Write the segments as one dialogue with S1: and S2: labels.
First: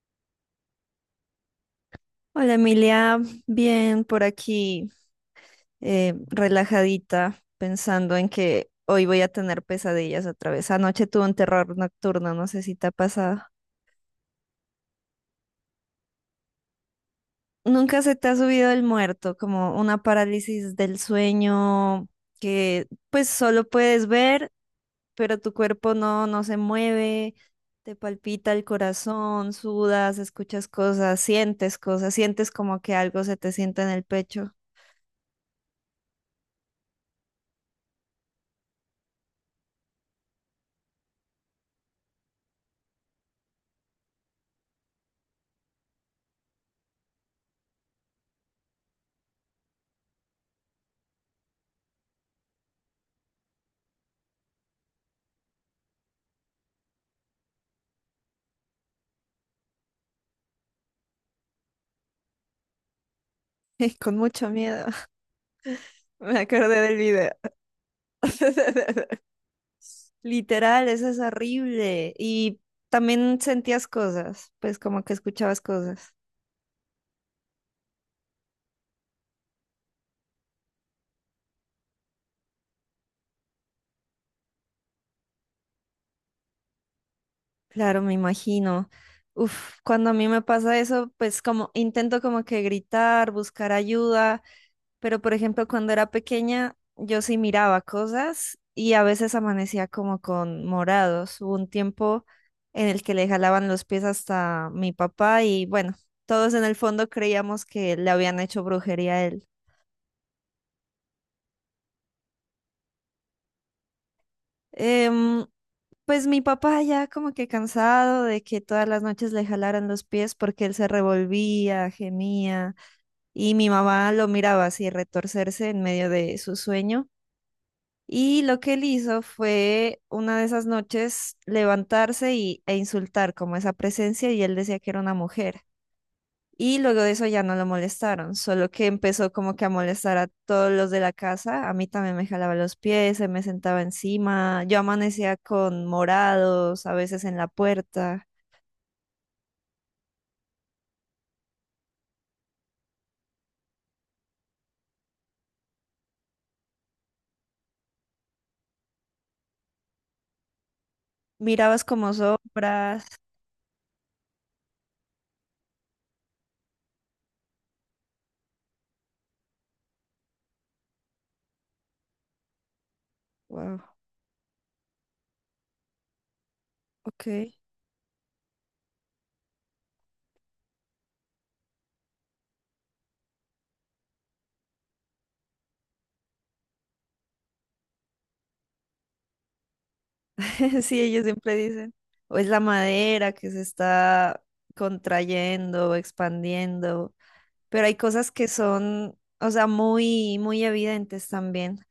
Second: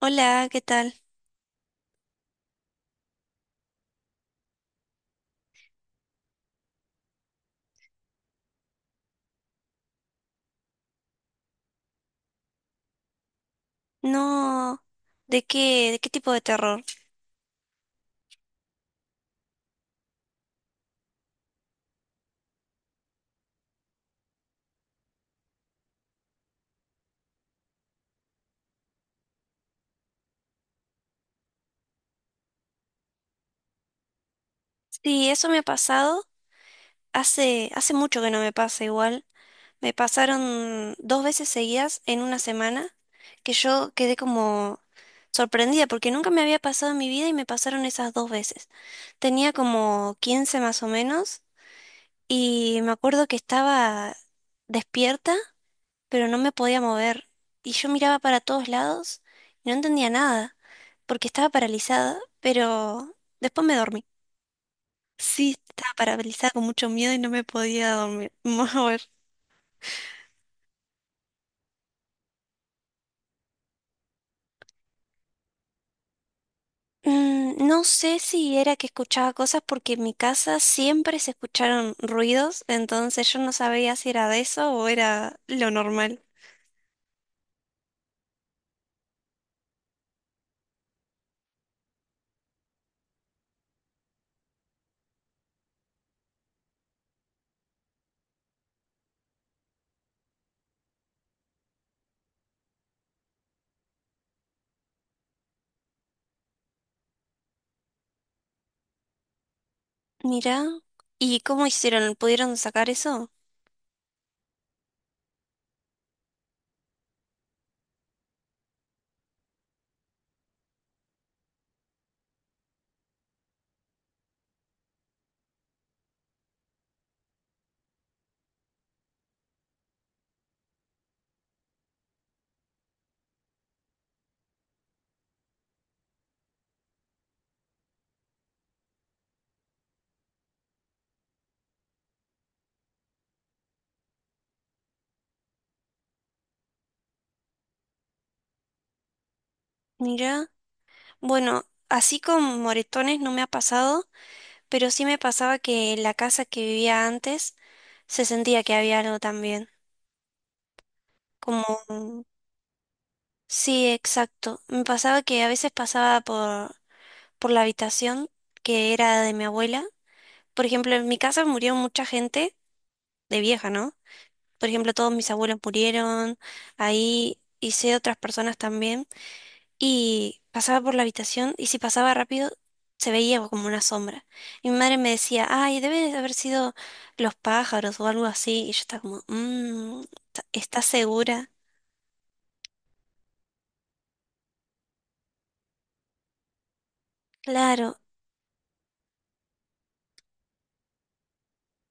S1: Hola, ¿qué tal?
S2: Hola Emilia, bien por aquí, relajadita, pensando en que hoy voy a tener pesadillas otra vez. Anoche tuve un terror nocturno, no sé si te ha pasado.
S1: No, de qué tipo de terror?
S2: ¿Nunca se te ha subido el muerto? Como una parálisis del sueño que pues solo puedes ver, pero tu cuerpo no se mueve, te palpita el corazón, sudas, escuchas cosas, sientes como que algo se te sienta en el pecho,
S1: Sí, eso me ha pasado. Hace mucho que no me pasa igual. Me pasaron dos veces seguidas en una semana que yo quedé como sorprendida porque nunca me había pasado en mi vida y me pasaron esas dos veces. Tenía como 15 más o menos y me acuerdo que estaba despierta, pero no me podía mover. Y yo miraba para todos lados y no entendía nada, porque estaba paralizada, pero después me dormí.
S2: con mucho miedo.
S1: Sí, estaba
S2: Me
S1: paralizada con
S2: acordé
S1: mucho
S2: del
S1: miedo y no
S2: video.
S1: me podía dormir, mover.
S2: Literal, eso es horrible. Y también sentías cosas, pues como que escuchabas cosas.
S1: Mm, no sé si era que escuchaba cosas porque en mi casa siempre se escucharon ruidos, entonces yo no sabía si era de eso o era lo normal.
S2: Claro, me imagino. Uf, cuando a mí me pasa eso, pues como intento como que gritar, buscar ayuda. Pero, por ejemplo, cuando era pequeña, yo sí miraba cosas y a veces amanecía como con morados. Hubo un tiempo en el que le jalaban los pies hasta mi papá y bueno, todos en el fondo creíamos que le habían hecho brujería a él.
S1: Mira, ¿y cómo hicieron? ¿Pudieron sacar eso?
S2: Em, pues mi papá ya como que cansado de que todas las noches le jalaran los pies porque él se revolvía, gemía y mi mamá lo miraba así retorcerse en medio de su sueño. Y lo que él hizo fue una de esas noches levantarse y, e insultar como esa presencia, y él decía que era una mujer. Y luego de eso ya no lo molestaron, solo que empezó como que a molestar a todos los de la casa. A mí también me jalaba los pies, se me sentaba encima. Yo amanecía con morados, a veces en la puerta.
S1: Mira, bueno, así con moretones no me ha pasado, pero sí me pasaba que en la casa que vivía antes se sentía que había algo también,
S2: Mirabas como
S1: como…
S2: sombras.
S1: Sí, exacto. Me pasaba que a veces por la habitación que era de mi abuela. Por ejemplo, en mi casa murió mucha gente de vieja,
S2: Wow,
S1: ¿no? Por ejemplo, todos mis abuelos murieron, ahí
S2: ok.
S1: hice otras personas también. Y pasaba por la habitación y si pasaba rápido se veía como una sombra. Y mi madre me decía, ay, debe de haber sido los pájaros o algo así. Y yo estaba como, mmm, ¿estás
S2: Sí, ellos
S1: segura?
S2: siempre dicen. O es la madera que se está contrayendo, expandiendo. Pero hay
S1: Claro.
S2: cosas que son, o sea, muy, muy evidentes también.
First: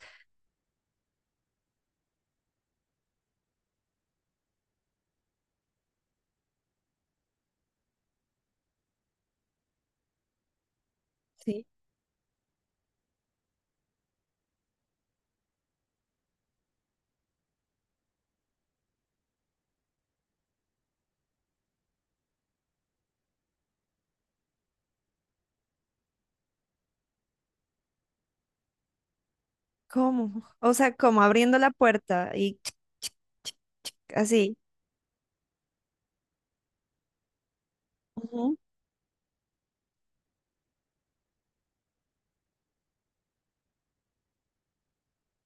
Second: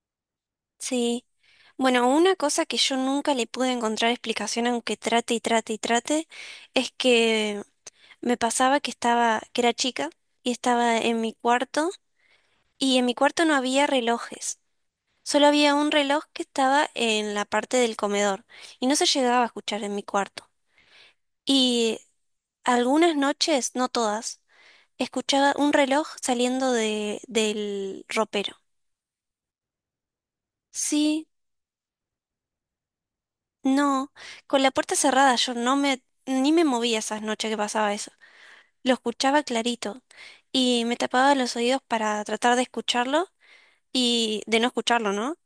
S1: Sí. Bueno, una cosa que yo nunca le pude encontrar explicación, aunque trate, es que me pasaba que era chica y estaba en mi
S2: Sí.
S1: cuarto y en mi cuarto no había relojes. Solo había un reloj que estaba en la parte del comedor y no se llegaba a escuchar en mi cuarto. Y algunas noches, no todas, escuchaba un reloj saliendo del ropero.
S2: ¿Cómo? O sea, como
S1: Sí.
S2: abriendo la puerta y ch-
S1: No,
S2: así.
S1: con la puerta cerrada yo ni me movía esas noches que pasaba eso.
S2: Ujú.
S1: Lo escuchaba clarito y me tapaba los oídos para tratar de escucharlo y de no escucharlo, ¿no?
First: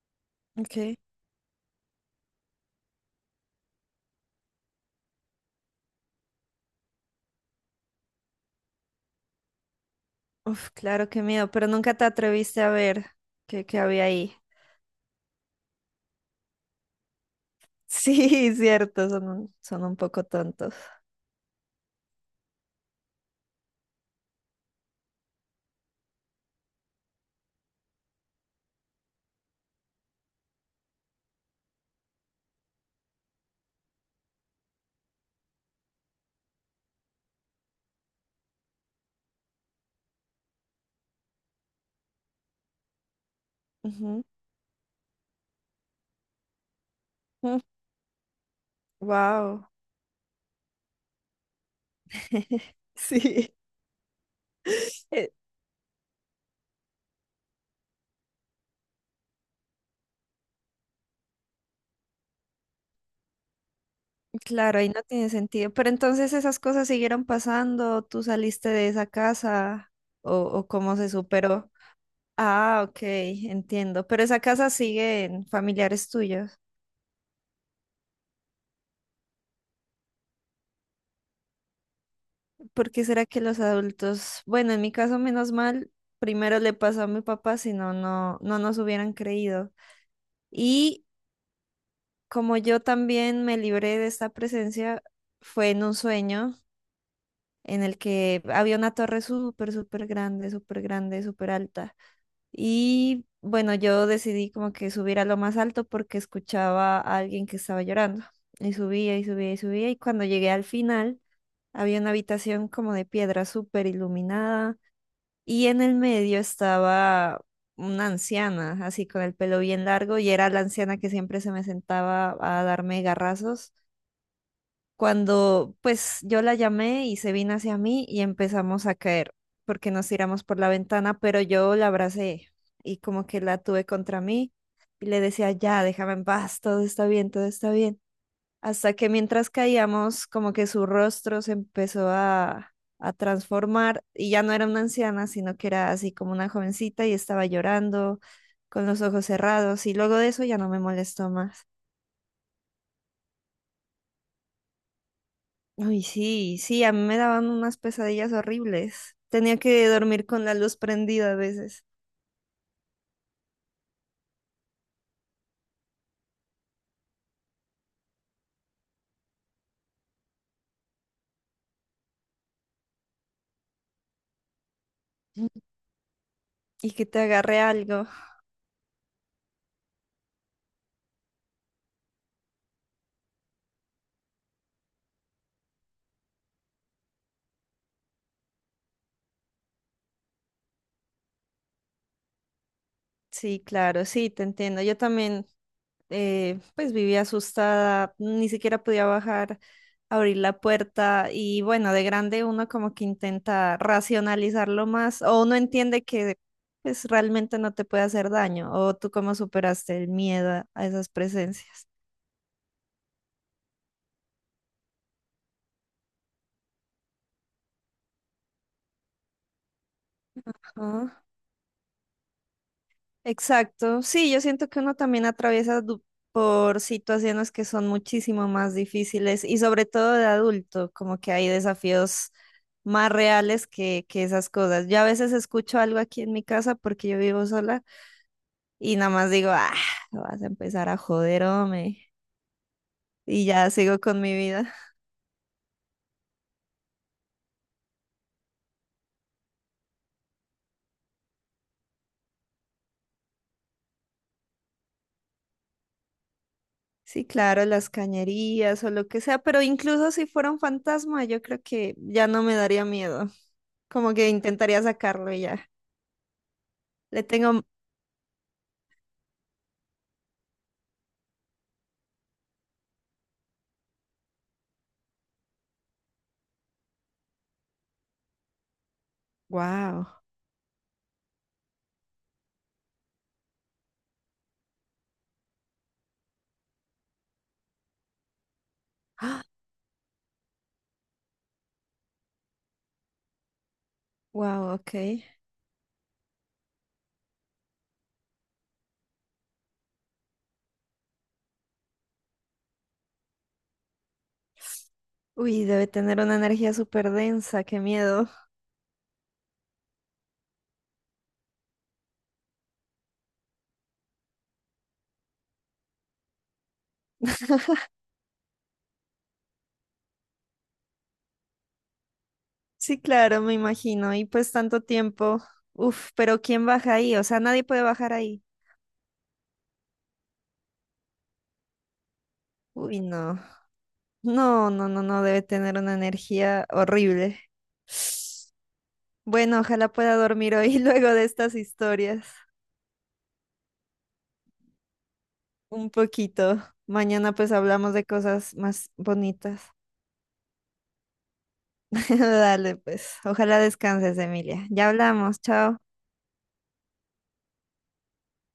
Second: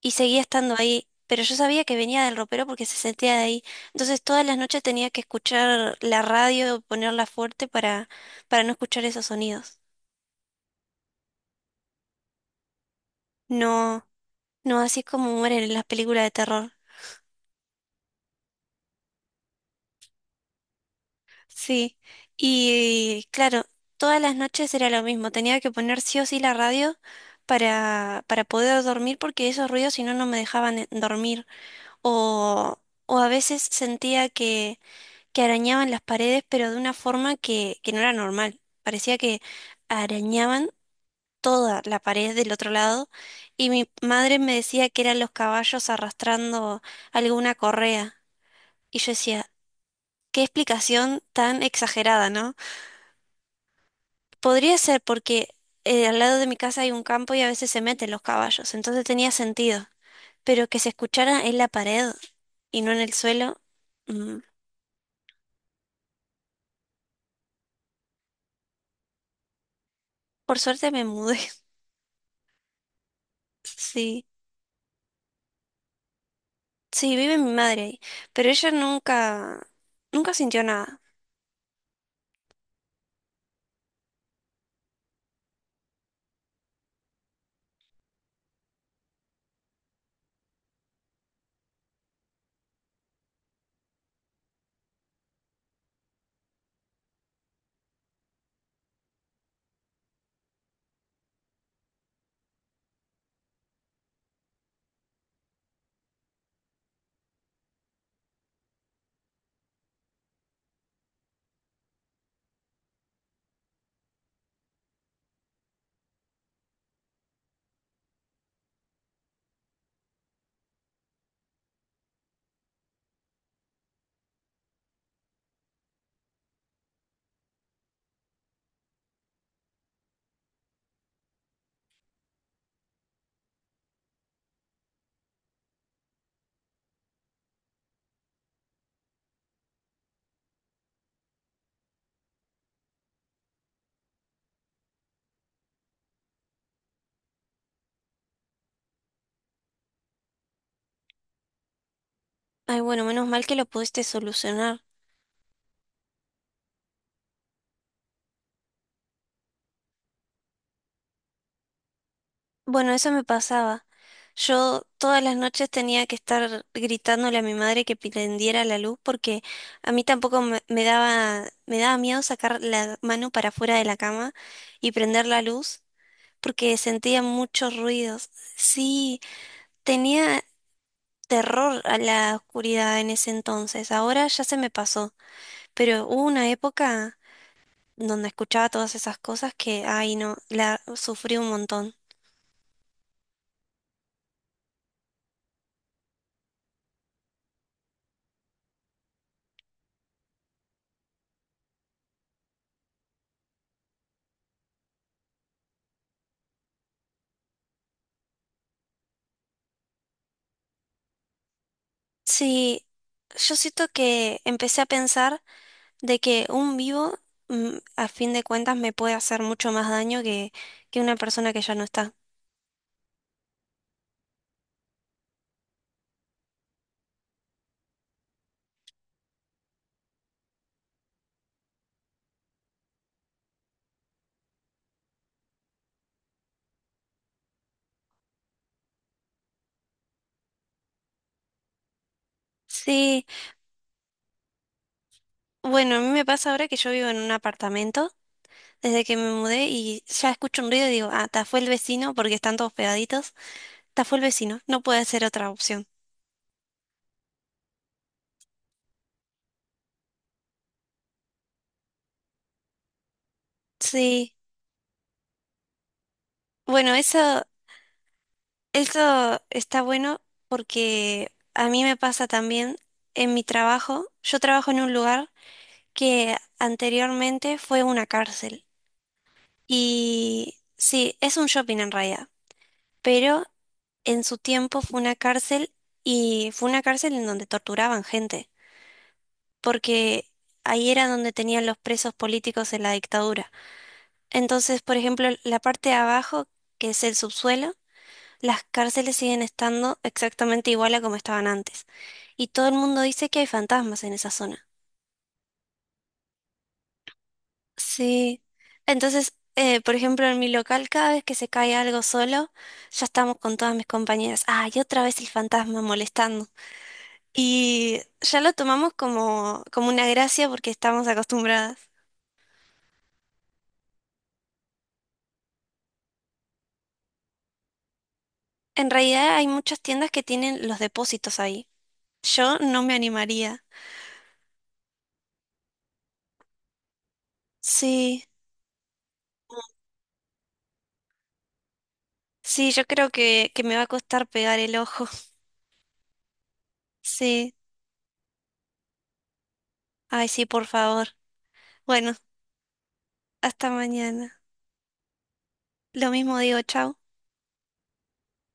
S1: Y seguía estando
S2: Ok.
S1: ahí, pero yo sabía que venía del ropero porque se sentía de ahí. Entonces todas las noches tenía que escuchar la radio, para no escuchar esos sonidos.
S2: Uf, claro, qué miedo, pero nunca te atreviste a ver qué había
S1: No,
S2: ahí.
S1: no, así es como mueren en las películas de terror.
S2: Sí, cierto, son un poco tontos.
S1: Sí, y claro, todas las noches era lo mismo, tenía que poner sí o sí para poder dormir porque esos ruidos si no no me dejaban dormir. O, o a veces sentía que arañaban las paredes pero de una forma que no era normal, parecía que arañaban toda la pared del otro lado y mi madre me decía que eran los caballos arrastrando alguna correa y yo decía,
S2: Wow.
S1: qué explicación tan exagerada, ¿no?
S2: Sí.
S1: Podría ser
S2: Eh,
S1: porque al lado de mi casa hay un campo y a veces se meten los caballos, entonces tenía sentido. Pero que se escuchara en la pared y no en el suelo, mm…
S2: claro, ahí no tiene sentido. Pero entonces esas cosas siguieron pasando, ¿tú saliste de esa casa
S1: Por
S2: o
S1: suerte
S2: cómo
S1: me
S2: se
S1: mudé.
S2: superó? Ah, ok, entiendo. Pero
S1: Sí,
S2: esa casa sigue en familiares tuyos.
S1: sí, vive mi madre ahí, pero ella nunca sintió nada.
S2: ¿Por qué será que los adultos? Bueno, en mi caso, menos mal, primero le pasó a mi papá, si no, no nos hubieran creído. Y como yo también me libré de esta presencia, fue en un sueño en el que había una torre súper, súper grande, súper grande, súper alta. Y bueno, yo decidí como que subir a lo más alto porque escuchaba a alguien que estaba llorando. Y subía y subía y subía. Y cuando llegué al final, había una habitación como de piedra súper iluminada. Y en el medio estaba una anciana, así con el pelo bien largo. Y era la anciana que siempre se me sentaba a darme garrazos cuando, pues yo la llamé y se vino hacia mí y empezamos a caer porque nos tiramos por la ventana, pero yo la abracé y como que la tuve contra mí y le decía, ya, déjame en paz, todo está bien, todo está bien. Hasta que mientras caíamos, como que su rostro se empezó a transformar y ya no era una anciana, sino que era así como una jovencita y estaba llorando con los ojos cerrados, y luego de eso ya no me molestó más.
S1: Ay, bueno, menos mal que lo pudiste solucionar.
S2: Uy, sí, sí, a mí me daban unas pesadillas horribles. Tenía que dormir con la luz prendida a veces,
S1: Bueno, eso me pasaba. Yo todas las noches tenía que estar gritándole a mi madre que prendiera la luz porque a mí tampoco me, me daba miedo sacar la mano para afuera de la cama y prender la luz porque
S2: y que te
S1: sentía
S2: agarre
S1: muchos
S2: algo.
S1: ruidos. Sí, tenía terror a la oscuridad en ese entonces. Ahora ya se me pasó, pero hubo una época donde escuchaba todas esas cosas que, ay no, la sufrí un montón.
S2: Sí, claro, sí, te entiendo. Yo también, pues vivía asustada, ni siquiera podía bajar, abrir la puerta, y bueno, de grande uno como que intenta racionalizarlo más o uno entiende que pues realmente no te puede hacer daño. O tú, ¿cómo superaste el miedo a esas presencias?
S1: Sí, yo siento que empecé a pensar de que un vivo, mm, a fin de cuentas, me puede hacer mucho más daño que una persona que ya no está.
S2: Exacto, sí, yo siento que uno también atraviesa por situaciones que son muchísimo más difíciles, y sobre todo de adulto, como que hay desafíos más reales que esas cosas. Yo a veces escucho algo aquí en mi casa porque yo vivo sola y nada más digo, ah, vas a empezar a joder, hombre,
S1: Sí,
S2: y ya sigo con mi vida.
S1: bueno, a mí me pasa ahora que yo vivo en un apartamento desde que me mudé y ya escucho un ruido y digo, ah, ta fue el vecino porque están todos pegaditos, ta fue el vecino, no puede ser otra opción.
S2: Sí, claro, las cañerías o lo que sea, pero incluso si fuera un fantasma, yo creo que ya no me daría miedo, como que
S1: Sí,
S2: intentaría sacarlo y ya.
S1: bueno,
S2: Le tengo.
S1: eso está bueno porque a mí me pasa también en mi trabajo, yo trabajo en un lugar que anteriormente fue una cárcel.
S2: Wow.
S1: Y sí, es un shopping en realidad, pero en su tiempo fue una cárcel y fue una cárcel en donde torturaban gente, porque ahí era donde tenían los presos políticos en la dictadura.
S2: Wow,
S1: Entonces, por
S2: ok.
S1: ejemplo, la parte de abajo, que es el subsuelo, las cárceles siguen estando exactamente igual a como estaban antes. Y todo el mundo dice que hay fantasmas en esa zona.
S2: Uy, debe tener una energía súper densa, qué miedo.
S1: Sí, entonces, por ejemplo, en mi local, cada vez que se cae algo solo, ya estamos con todas mis compañeras. Ah, y otra vez el fantasma molestando. Y ya lo tomamos como, como una gracia porque estamos acostumbradas.
S2: Sí, claro, me imagino. Y pues tanto tiempo. Uf, pero ¿quién baja ahí? O sea, nadie puede bajar ahí.
S1: En realidad hay muchas tiendas que tienen los depósitos ahí. Yo no me
S2: Uy, no.
S1: animaría.
S2: No, no, no, no, debe tener una energía horrible.
S1: Sí,
S2: Bueno, ojalá pueda dormir hoy luego de estas historias.
S1: sí, yo creo que me va a costar pegar el ojo.
S2: Un poquito. Mañana pues
S1: Sí,
S2: hablamos de cosas más bonitas.
S1: ay, sí, por favor. Bueno,
S2: Dale, pues. Ojalá
S1: hasta
S2: descanses,
S1: mañana.
S2: Emilia. Ya hablamos. Chao.
S1: Lo mismo digo, chao.